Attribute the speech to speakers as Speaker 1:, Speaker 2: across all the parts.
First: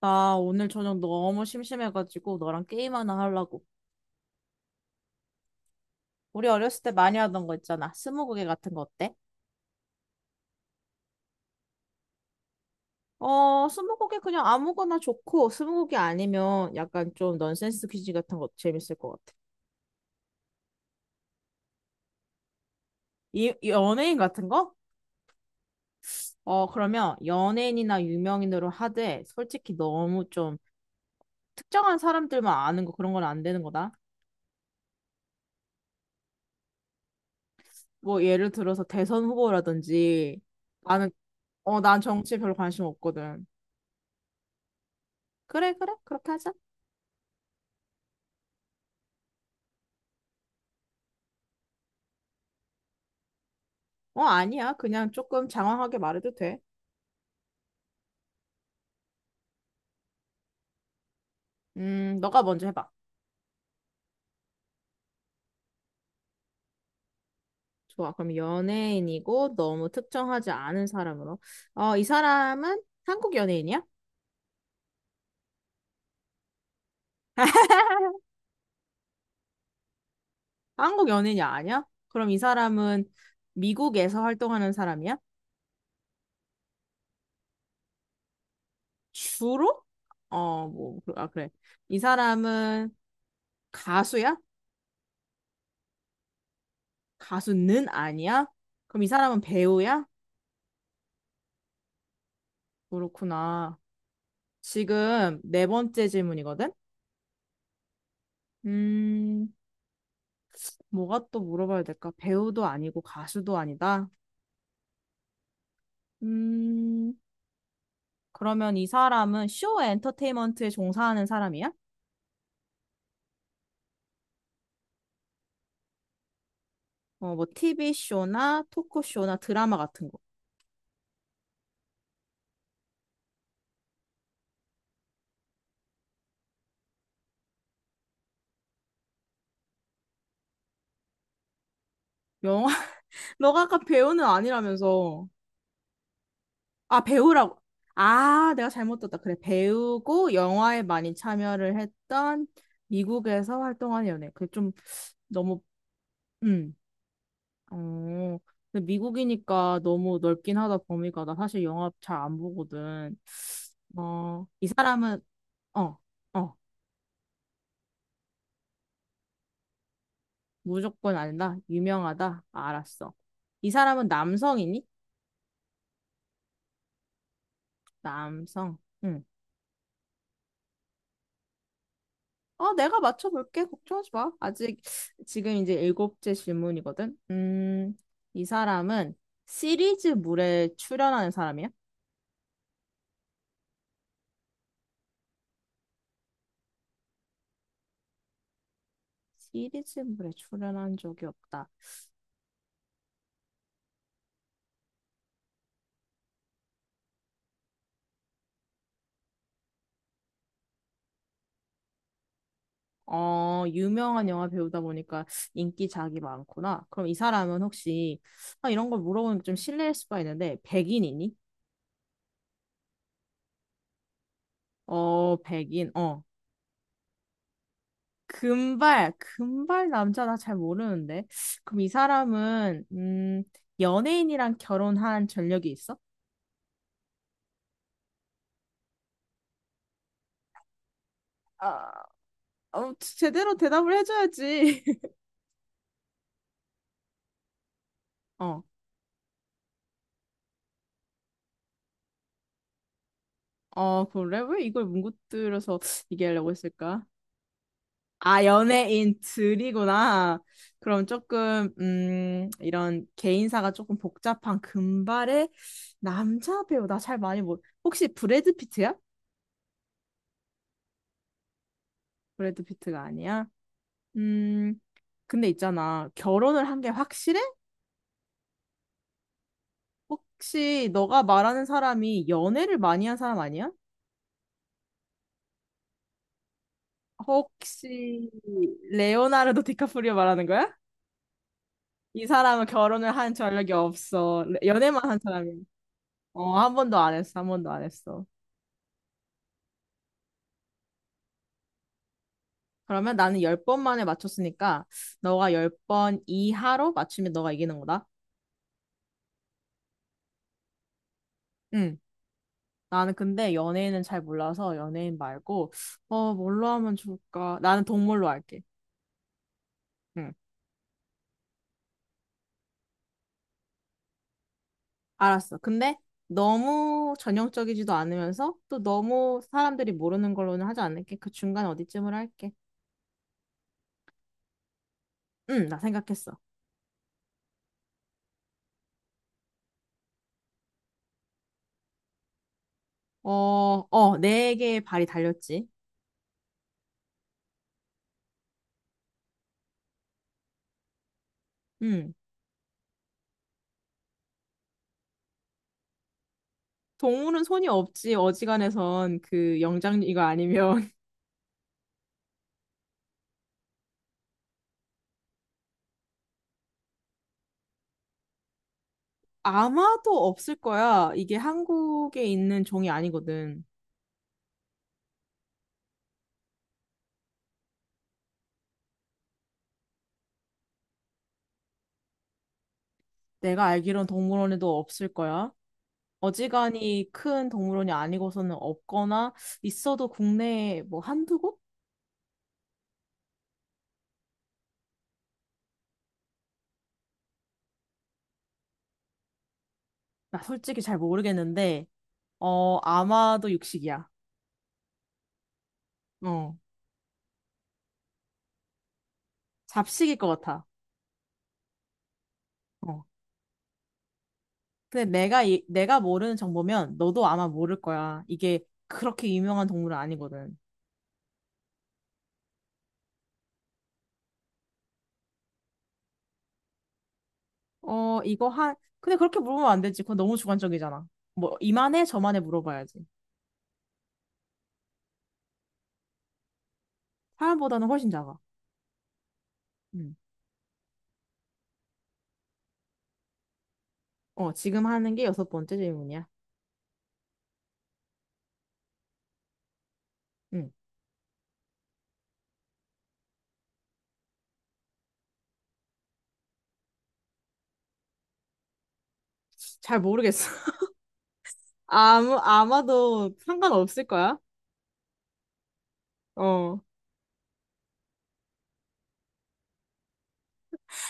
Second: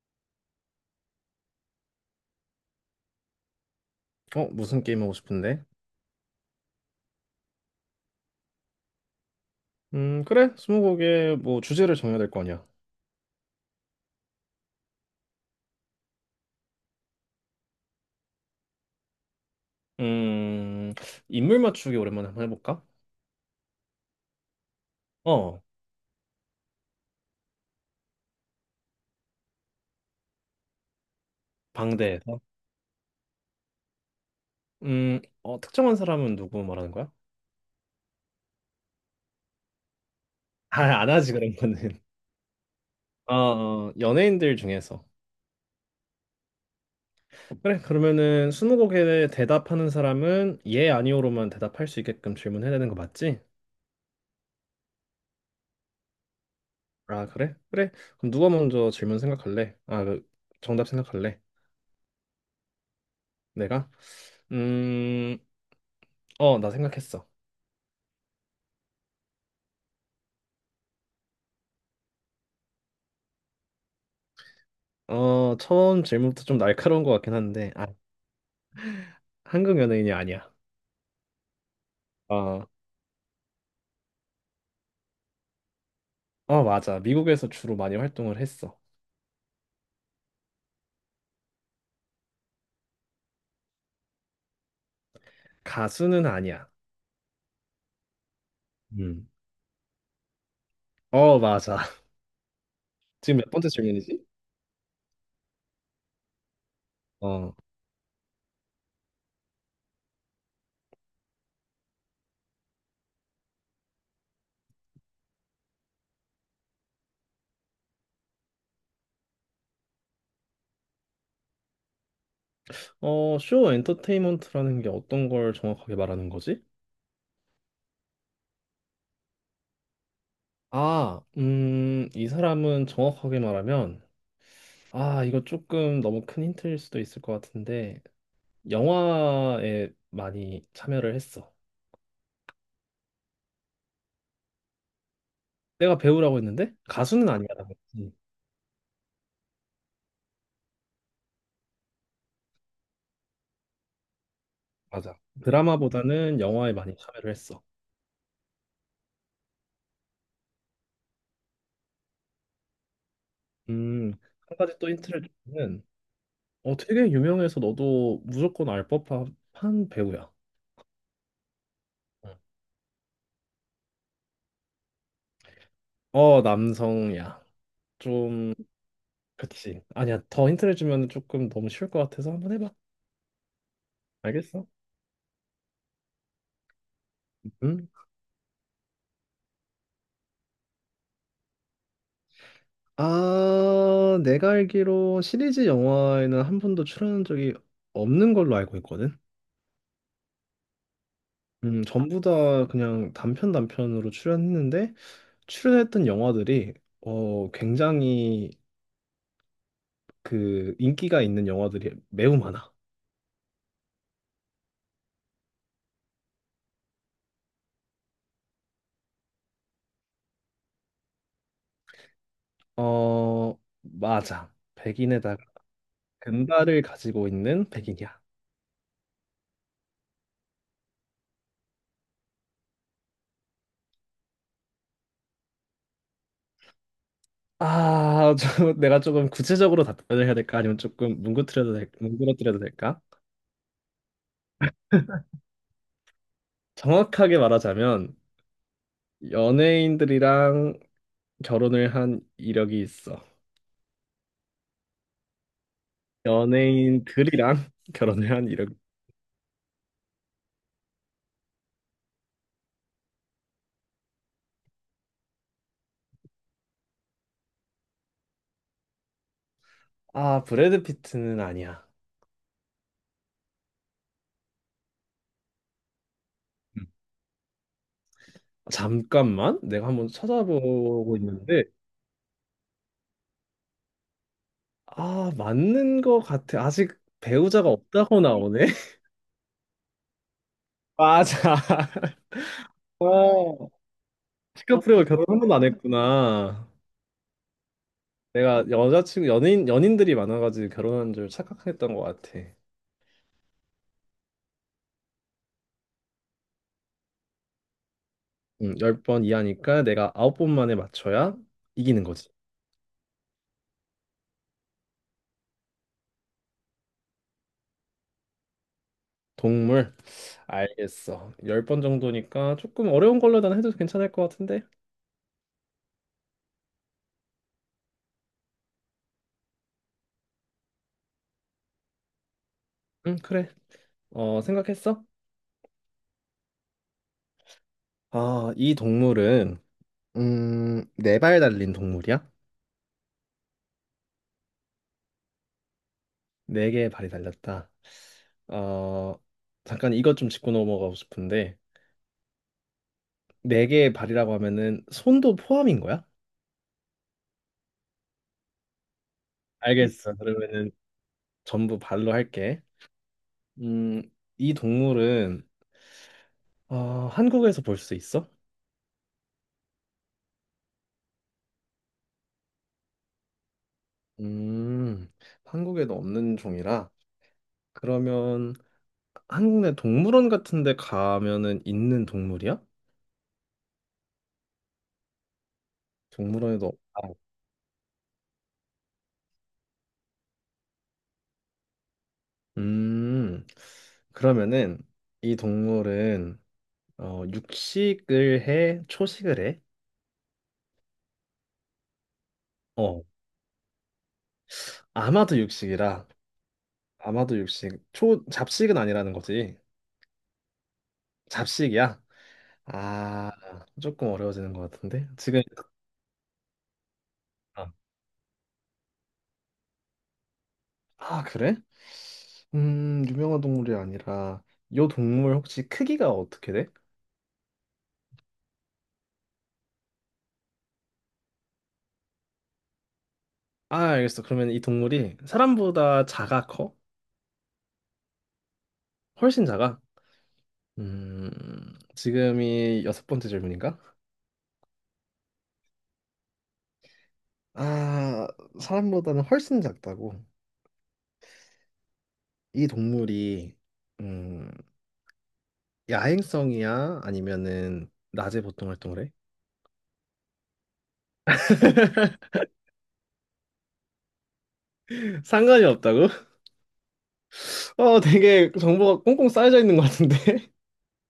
Speaker 1: 나 오늘 저녁 너무 심심해가지고 너랑 게임 하나 하려고.
Speaker 2: 어, 무슨 게임 하고 싶은데?
Speaker 1: 우리 어렸을 때 많이 하던 거 있잖아. 스무고개 같은 거 어때?
Speaker 2: 그래. 스무고개 뭐 주제를 정해야 될 거 아니야.
Speaker 1: 스무고개 그냥 아무거나 좋고, 스무고개 아니면 약간 좀 넌센스 퀴즈 같은 거 재밌을 것 같아.
Speaker 2: 음, 인물 맞추기 오랜만에 한번 해볼까?
Speaker 1: 이 연예인 같은 거?
Speaker 2: 어,
Speaker 1: 어, 그러면 연예인이나 유명인으로 하되, 솔직히 너무 좀 특정한
Speaker 2: 방대에서.
Speaker 1: 사람들만 아는 거 그런 건 안 되는 거다.
Speaker 2: 특정한 사람은 누구 말하는 거야?
Speaker 1: 뭐 예를 들어서 대선 후보라든지,
Speaker 2: 아, 안
Speaker 1: 나는,
Speaker 2: 하지 그런 거는.
Speaker 1: 난 정치에 별로 관심
Speaker 2: 어,
Speaker 1: 없거든.
Speaker 2: 어, 연예인들 중에서.
Speaker 1: 그래, 그래, 그렇게 하자.
Speaker 2: 그래. 그러면은 스무고개에 대답하는 사람은 예, 아니오로만 대답할 수 있게끔 질문해야 되는 거 맞지?
Speaker 1: 어, 아니야. 그냥 조금 장황하게 말해도 돼.
Speaker 2: 아, 그래? 그래. 그럼 누가 먼저 질문 생각할래? 정답 생각할래?
Speaker 1: 너가 먼저 해봐.
Speaker 2: 내가? 음, 나 생각했어.
Speaker 1: 좋아. 그럼 연예인이고 너무 특정하지 않은 사람으로. 어, 이 사람은 한국 연예인이야?
Speaker 2: 어, 처음 질문부터 좀 날카로운 것 같긴 한데, 아, 한국 연예인이 아니야.
Speaker 1: 한국 연예인이 아니야? 그럼 이
Speaker 2: 어,
Speaker 1: 사람은 미국에서 활동하는 사람이야?
Speaker 2: 맞아. 미국에서 주로 많이 활동을 했어.
Speaker 1: 주로? 어, 뭐, 그- 아, 그래. 이 사람은 가수야?
Speaker 2: 가수는 아니야.
Speaker 1: 가수는 아니야? 그럼 이
Speaker 2: 음.
Speaker 1: 사람은 배우야?
Speaker 2: 어, 맞아. 지금 몇 번째
Speaker 1: 그렇구나.
Speaker 2: 질문이지?
Speaker 1: 지금 네 번째 질문이거든?
Speaker 2: 어,
Speaker 1: 음, 뭐가 또 물어봐야 될까? 배우도 아니고 가수도 아니다. 음, 그러면 이 사람은 쇼 엔터테인먼트에 종사하는 사람이야?
Speaker 2: 쇼 엔터테인먼트라는 게 어떤 걸 정확하게 말하는 거지?
Speaker 1: 어, 뭐 TV쇼나 토크쇼나 드라마 같은 거.
Speaker 2: 이 사람은 정확하게 말하면, 아, 이거 조금 너무 큰 힌트일 수도 있을 것 같은데, 영화에 많이 참여를 했어.
Speaker 1: 영화, 너가 아까 배우는 아니라면서.
Speaker 2: 내가 배우라고 했는데,
Speaker 1: 아,
Speaker 2: 가수는 아니야.
Speaker 1: 배우라고. 아, 내가 잘못 들었다. 그래, 배우고 영화에 많이 참여를 했던 미국에서 활동하는 연예. 그게 좀
Speaker 2: 맞아.
Speaker 1: 너무,
Speaker 2: 드라마보다는 영화에
Speaker 1: 음...
Speaker 2: 많이 참여를 했어.
Speaker 1: 어, 근데 미국이니까 너무 넓긴 하다, 범위가. 나 사실 영화 잘 안 보거든.
Speaker 2: 음,
Speaker 1: 어,
Speaker 2: 한
Speaker 1: 이
Speaker 2: 가지 또
Speaker 1: 사람은,
Speaker 2: 힌트를 주면,
Speaker 1: 어, 어,
Speaker 2: 어, 되게 유명해서 너도 무조건 알 법한 배우야.
Speaker 1: 무조건 안다.
Speaker 2: 응.
Speaker 1: 유명하다. 알았어. 이 사람은 남성이니?
Speaker 2: 어, 남성이야. 좀,
Speaker 1: 남성. 응.
Speaker 2: 그치. 아니야, 더 힌트를 주면 조금 너무 쉬울 것 같아서 한번 해봐.
Speaker 1: 어, 내가 맞춰볼게. 걱정하지 마.
Speaker 2: 알겠어?
Speaker 1: 아직, 지금 이제 일곱째 질문이거든.
Speaker 2: 응?
Speaker 1: 이 사람은 시리즈물에 출연하는 사람이야?
Speaker 2: 아, 내가 알기로 시리즈 영화에는 한 번도 출연한 적이 없는 걸로 알고 있거든.
Speaker 1: 시리즈물에 출연한 적이 없다.
Speaker 2: 전부 다 그냥 단편 단편으로 출연했는데, 출연했던 영화들이 어 굉장히 그 인기가 있는 영화들이 매우 많아.
Speaker 1: 어, 유명한 영화 배우다 보니까 인기작이 많구나. 그럼 이 사람은 혹시, 아, 이런 걸 물어보면 좀 실례일 수가 있는데, 백인이니?
Speaker 2: 어 맞아.
Speaker 1: 어,
Speaker 2: 백인에다가
Speaker 1: 백인, 어.
Speaker 2: 금발을 가지고 있는 백인이야.
Speaker 1: 금발, 금발 남자 나 잘 모르는데. 그럼 이 사람은, 연예인이랑 결혼한 전력이 있어?
Speaker 2: 아, 저, 내가 조금 구체적으로 답변을 해야 될까? 아니면 조금
Speaker 1: 아,
Speaker 2: 뭉그러뜨려도
Speaker 1: 어,
Speaker 2: 될까?
Speaker 1: 제대로 대답을 해줘야지.
Speaker 2: 정확하게 말하자면
Speaker 1: 어,
Speaker 2: 연예인들이랑 결혼을 한 이력이 있어.
Speaker 1: 어, 그래? 왜 이걸 뭉구들려서 얘기하려고 했을까?
Speaker 2: 연예인들이랑 결혼을
Speaker 1: 아,
Speaker 2: 한 이력.
Speaker 1: 연예인 들이구나. 그럼 조금, 이런 개인사가 조금 복잡한 금발의 남자 배우, 나 잘 많이 모 혹시 브래드 피트야?
Speaker 2: 아, 브래드 피트는 아니야.
Speaker 1: 브래드 피트가 아니야? 음, 근데 있잖아. 결혼을 한 게 확실해?
Speaker 2: 잠깐만, 내가 한번
Speaker 1: 혹시
Speaker 2: 찾아보고
Speaker 1: 너가 말하는
Speaker 2: 있는데,
Speaker 1: 사람이 연애를 많이 한 사람 아니야?
Speaker 2: 아, 맞는 것 같아. 아직 배우자가 없다고
Speaker 1: 혹시
Speaker 2: 나오네.
Speaker 1: 레오나르도 디카프리오 말하는 거야?
Speaker 2: 맞아.
Speaker 1: 이 사람은
Speaker 2: 어.
Speaker 1: 결혼을 한
Speaker 2: 어,
Speaker 1: 전력이 없어.
Speaker 2: 디카프리오가
Speaker 1: 연애만 한
Speaker 2: 결혼 한 번도
Speaker 1: 사람이야.
Speaker 2: 안
Speaker 1: 어,
Speaker 2: 했구나.
Speaker 1: 한 번도 안 했어. 한 번도 안 했어.
Speaker 2: 내가 여자친구, 연인들이 많아가지고 결혼한 줄 착각했던 것 같아.
Speaker 1: 그러면 나는 열 번 만에 맞췄으니까 너가 열 번 이하로 맞추면 너가 이기는 거다.
Speaker 2: 10번 이하니까 내가 9번 만에 맞춰야
Speaker 1: 응.
Speaker 2: 이기는 거지.
Speaker 1: 나는 근데 연예인은 잘 몰라서 연예인 말고 어 뭘로 하면 좋을까? 나는 동물로 할게.
Speaker 2: 동물,
Speaker 1: 응.
Speaker 2: 알겠어. 10번 정도니까 조금 어려운 걸로 난 해도 괜찮을 것 같은데?
Speaker 1: 알았어. 근데 너무 전형적이지도 않으면서 또 너무 사람들이 모르는 걸로는 하지 않을게. 그 중간 어디쯤으로 할게.
Speaker 2: 응, 그래. 어, 생각했어?
Speaker 1: 응, 나 생각했어.
Speaker 2: 아, 이 동물은 네 발 달린 동물이야?
Speaker 1: 네 개의 발이 달렸지.
Speaker 2: 네 개의 발이 달렸다. 어, 잠깐 이것 좀 짚고 넘어가고 싶은데,
Speaker 1: 응.
Speaker 2: 네 개의 발이라고 하면은 손도 포함인 거야?
Speaker 1: 동물은 손이 없지. 어지간해선 그 영장
Speaker 2: 알겠어.
Speaker 1: 이거
Speaker 2: 그러면은
Speaker 1: 아니면
Speaker 2: 전부 발로 할게. 음, 이 동물은 어, 한국에서 볼 수 있어?
Speaker 1: 아마도 없을 거야. 이게 한국에 있는 종이 아니거든.
Speaker 2: 음, 한국에도 없는 종이라. 그러면 한국 내 동물원 같은 데 가면은 있는 동물이야?
Speaker 1: 내가 알기론 동물원에도 없을 거야.
Speaker 2: 동물원에도
Speaker 1: 어지간히
Speaker 2: 없다.
Speaker 1: 큰 동물원이 아니고서는 없거나 있어도 국내에 뭐 한두 곳?
Speaker 2: 음, 그러면은 이 동물은 어, 육식을 해? 초식을 해?
Speaker 1: 나 솔직히 잘 모르겠는데,
Speaker 2: 어,
Speaker 1: 아마도 육식이야.
Speaker 2: 아마도 육식이라.
Speaker 1: 어,
Speaker 2: 아마도 육식. 초, 잡식은 아니라는 거지.
Speaker 1: 잡식일 것 같아.
Speaker 2: 잡식이야?
Speaker 1: 어.
Speaker 2: 아, 조금 어려워지는 것
Speaker 1: 근데
Speaker 2: 같은데. 지금,
Speaker 1: 내가 모르는 정보면 너도 아마
Speaker 2: 아,
Speaker 1: 모를 거야. 이게 그렇게 유명한 동물은 아니거든.
Speaker 2: 아, 그래? 유명한 동물이 아니라, 요 동물 혹시 크기가 어떻게 돼?
Speaker 1: 어, 이거 한, 근데 그렇게 물으면 안 되지. 그건 너무 주관적이잖아. 뭐, 이만해, 저만해 물어봐야지.
Speaker 2: 아, 알겠어. 그러면 이 동물이 사람보다 작아, 커?
Speaker 1: 사람보다는 훨씬 작아.
Speaker 2: 훨씬 작아?
Speaker 1: 음.
Speaker 2: 지금이 여섯 번째 질문인가?
Speaker 1: 어, 지금 하는 게 여섯 번째 질문이야.
Speaker 2: 아, 사람보다는 훨씬 작다고.
Speaker 1: 음.
Speaker 2: 이 동물이 음, 야행성이야? 아니면은 낮에 보통 활동을 해?
Speaker 1: 잘 모르겠어. 아마도 상관없을 거야.
Speaker 2: 상관이 없다고?
Speaker 1: 어.
Speaker 2: 어, 되게 정보가 꽁꽁 쌓여져 있는 것 같은데.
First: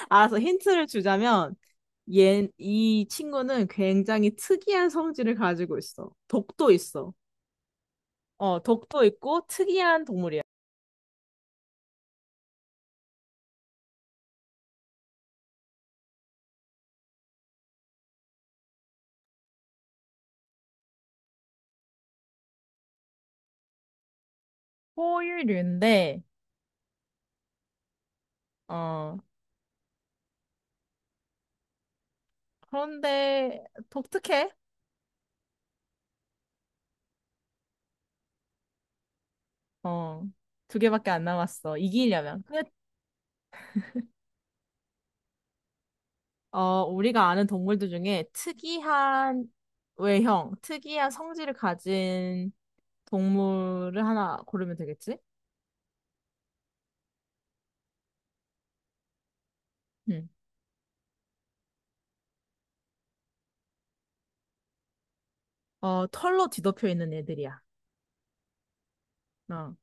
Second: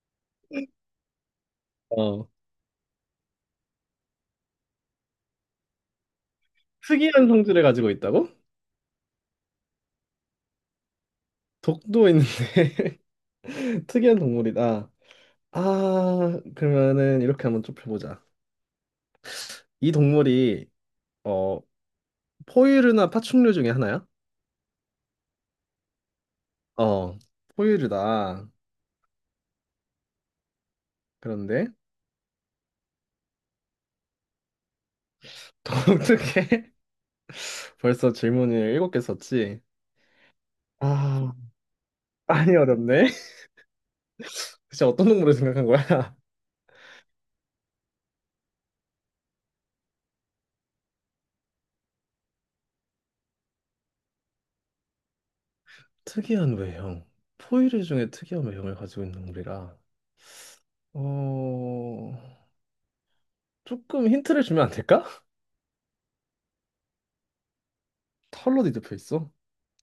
Speaker 1: 알아서 힌트를 주자면,
Speaker 2: 어.
Speaker 1: 이 친구는 굉장히 특이한 성질을 가지고 있어. 독도 있어.
Speaker 2: 특이한 성질을 가지고 있다고?
Speaker 1: 어, 독도 있고 특이한 동물이야.
Speaker 2: 독도 있는데 특이한 동물이다. 아, 그러면은 이렇게 한번 좁혀보자. 이 동물이 어, 포유류나 파충류 중에 하나야?
Speaker 1: 포유류인데,
Speaker 2: 어, 포유류다.
Speaker 1: 어,
Speaker 2: 그런데
Speaker 1: 그런데 독특해.
Speaker 2: 독특해. 벌써 질문을 일곱 개 썼지?
Speaker 1: 어, 두 개밖에 안
Speaker 2: 아,
Speaker 1: 남았어. 이기려면.
Speaker 2: 많이
Speaker 1: 근데
Speaker 2: 어렵네. 진짜 어떤 동물을 생각한 거야?
Speaker 1: 어, 우리가 아는 동물들 중에 특이한 외형, 특이한 성질을 가진 동물을 하나 고르면 되겠지?
Speaker 2: 특이한 외형. 포유류 중에 특이한 외형을 가지고 있는 동물이라.
Speaker 1: 응.
Speaker 2: 어, 조금 힌트를 주면 안 될까?
Speaker 1: 어, 털로 뒤덮여 있는 애들이야.
Speaker 2: 털로 뒤덮여 있어?
Speaker 1: 어.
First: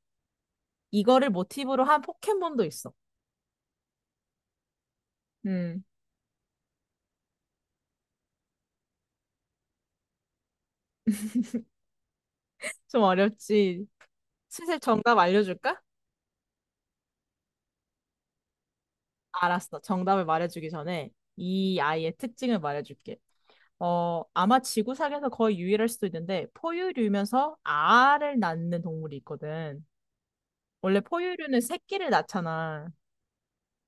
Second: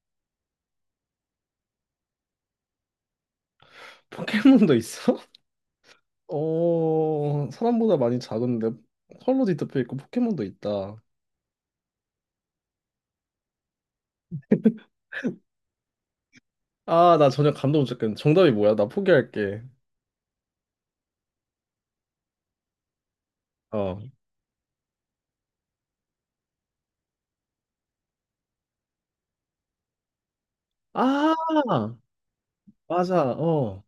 Speaker 1: 이거를 모티브로 한 포켓몬도 있어.
Speaker 2: 포켓몬도 있어?
Speaker 1: 음,
Speaker 2: 어, 사람보다 많이 작은데 털로 뒤덮여 있고 포켓몬도 있다.
Speaker 1: 좀 어렵지. 슬슬 정답 알려줄까?
Speaker 2: 아, 나 전혀 감도 못 잡겠네. 정답이 뭐야? 나 포기할게.
Speaker 1: 알았어. 정답을 말해주기 전에 이 아이의 특징을 말해줄게.
Speaker 2: 어.
Speaker 1: 어, 아마 지구상에서 거의 유일할 수도 있는데 포유류면서 알을 낳는 동물이 있거든. 원래 포유류는
Speaker 2: 아,
Speaker 1: 새끼를 낳잖아.
Speaker 2: 맞아. 어.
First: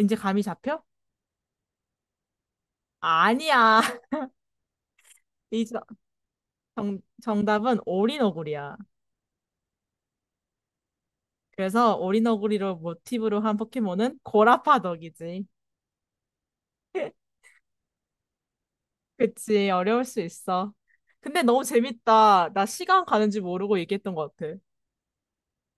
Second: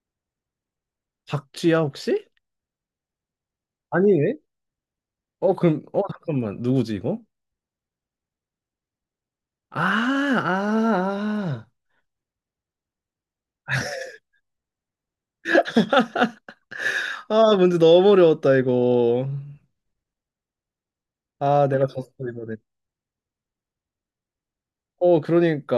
Speaker 1: 이제 감이 잡혀?
Speaker 2: 박쥐야, 혹시?
Speaker 1: 아니야.
Speaker 2: 아니네. 어,
Speaker 1: 이 정,
Speaker 2: 그럼, 어, 잠깐만. 누구지, 이거?
Speaker 1: 정답은 오리너구리야.
Speaker 2: 아, 아, 아,
Speaker 1: 그래서 오리너구리로 모티브로 한 포켓몬은 고라파덕이지.
Speaker 2: 아, 문제 너무 어려웠다, 이거.
Speaker 1: 그치, 어려울 수 있어. 근데 너무
Speaker 2: 아, 내가 졌어,
Speaker 1: 재밌다.
Speaker 2: 이번에.
Speaker 1: 나 시간 가는지 모르고 얘기했던 것 같아.
Speaker 2: 어, 그러니까.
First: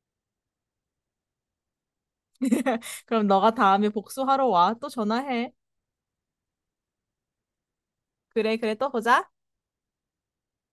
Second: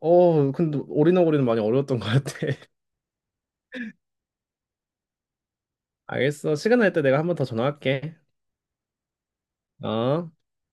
Speaker 2: 어, 근데 오리너구리는 많이 어려웠던 것 같아.
Speaker 1: 그럼 너가 다음에 복수하러 와. 또 전화해.
Speaker 2: 알겠어. 시간 날 때 내가 한 번 더 전화할게.
Speaker 1: 그래, 그래, 또 보자.
Speaker 2: 어?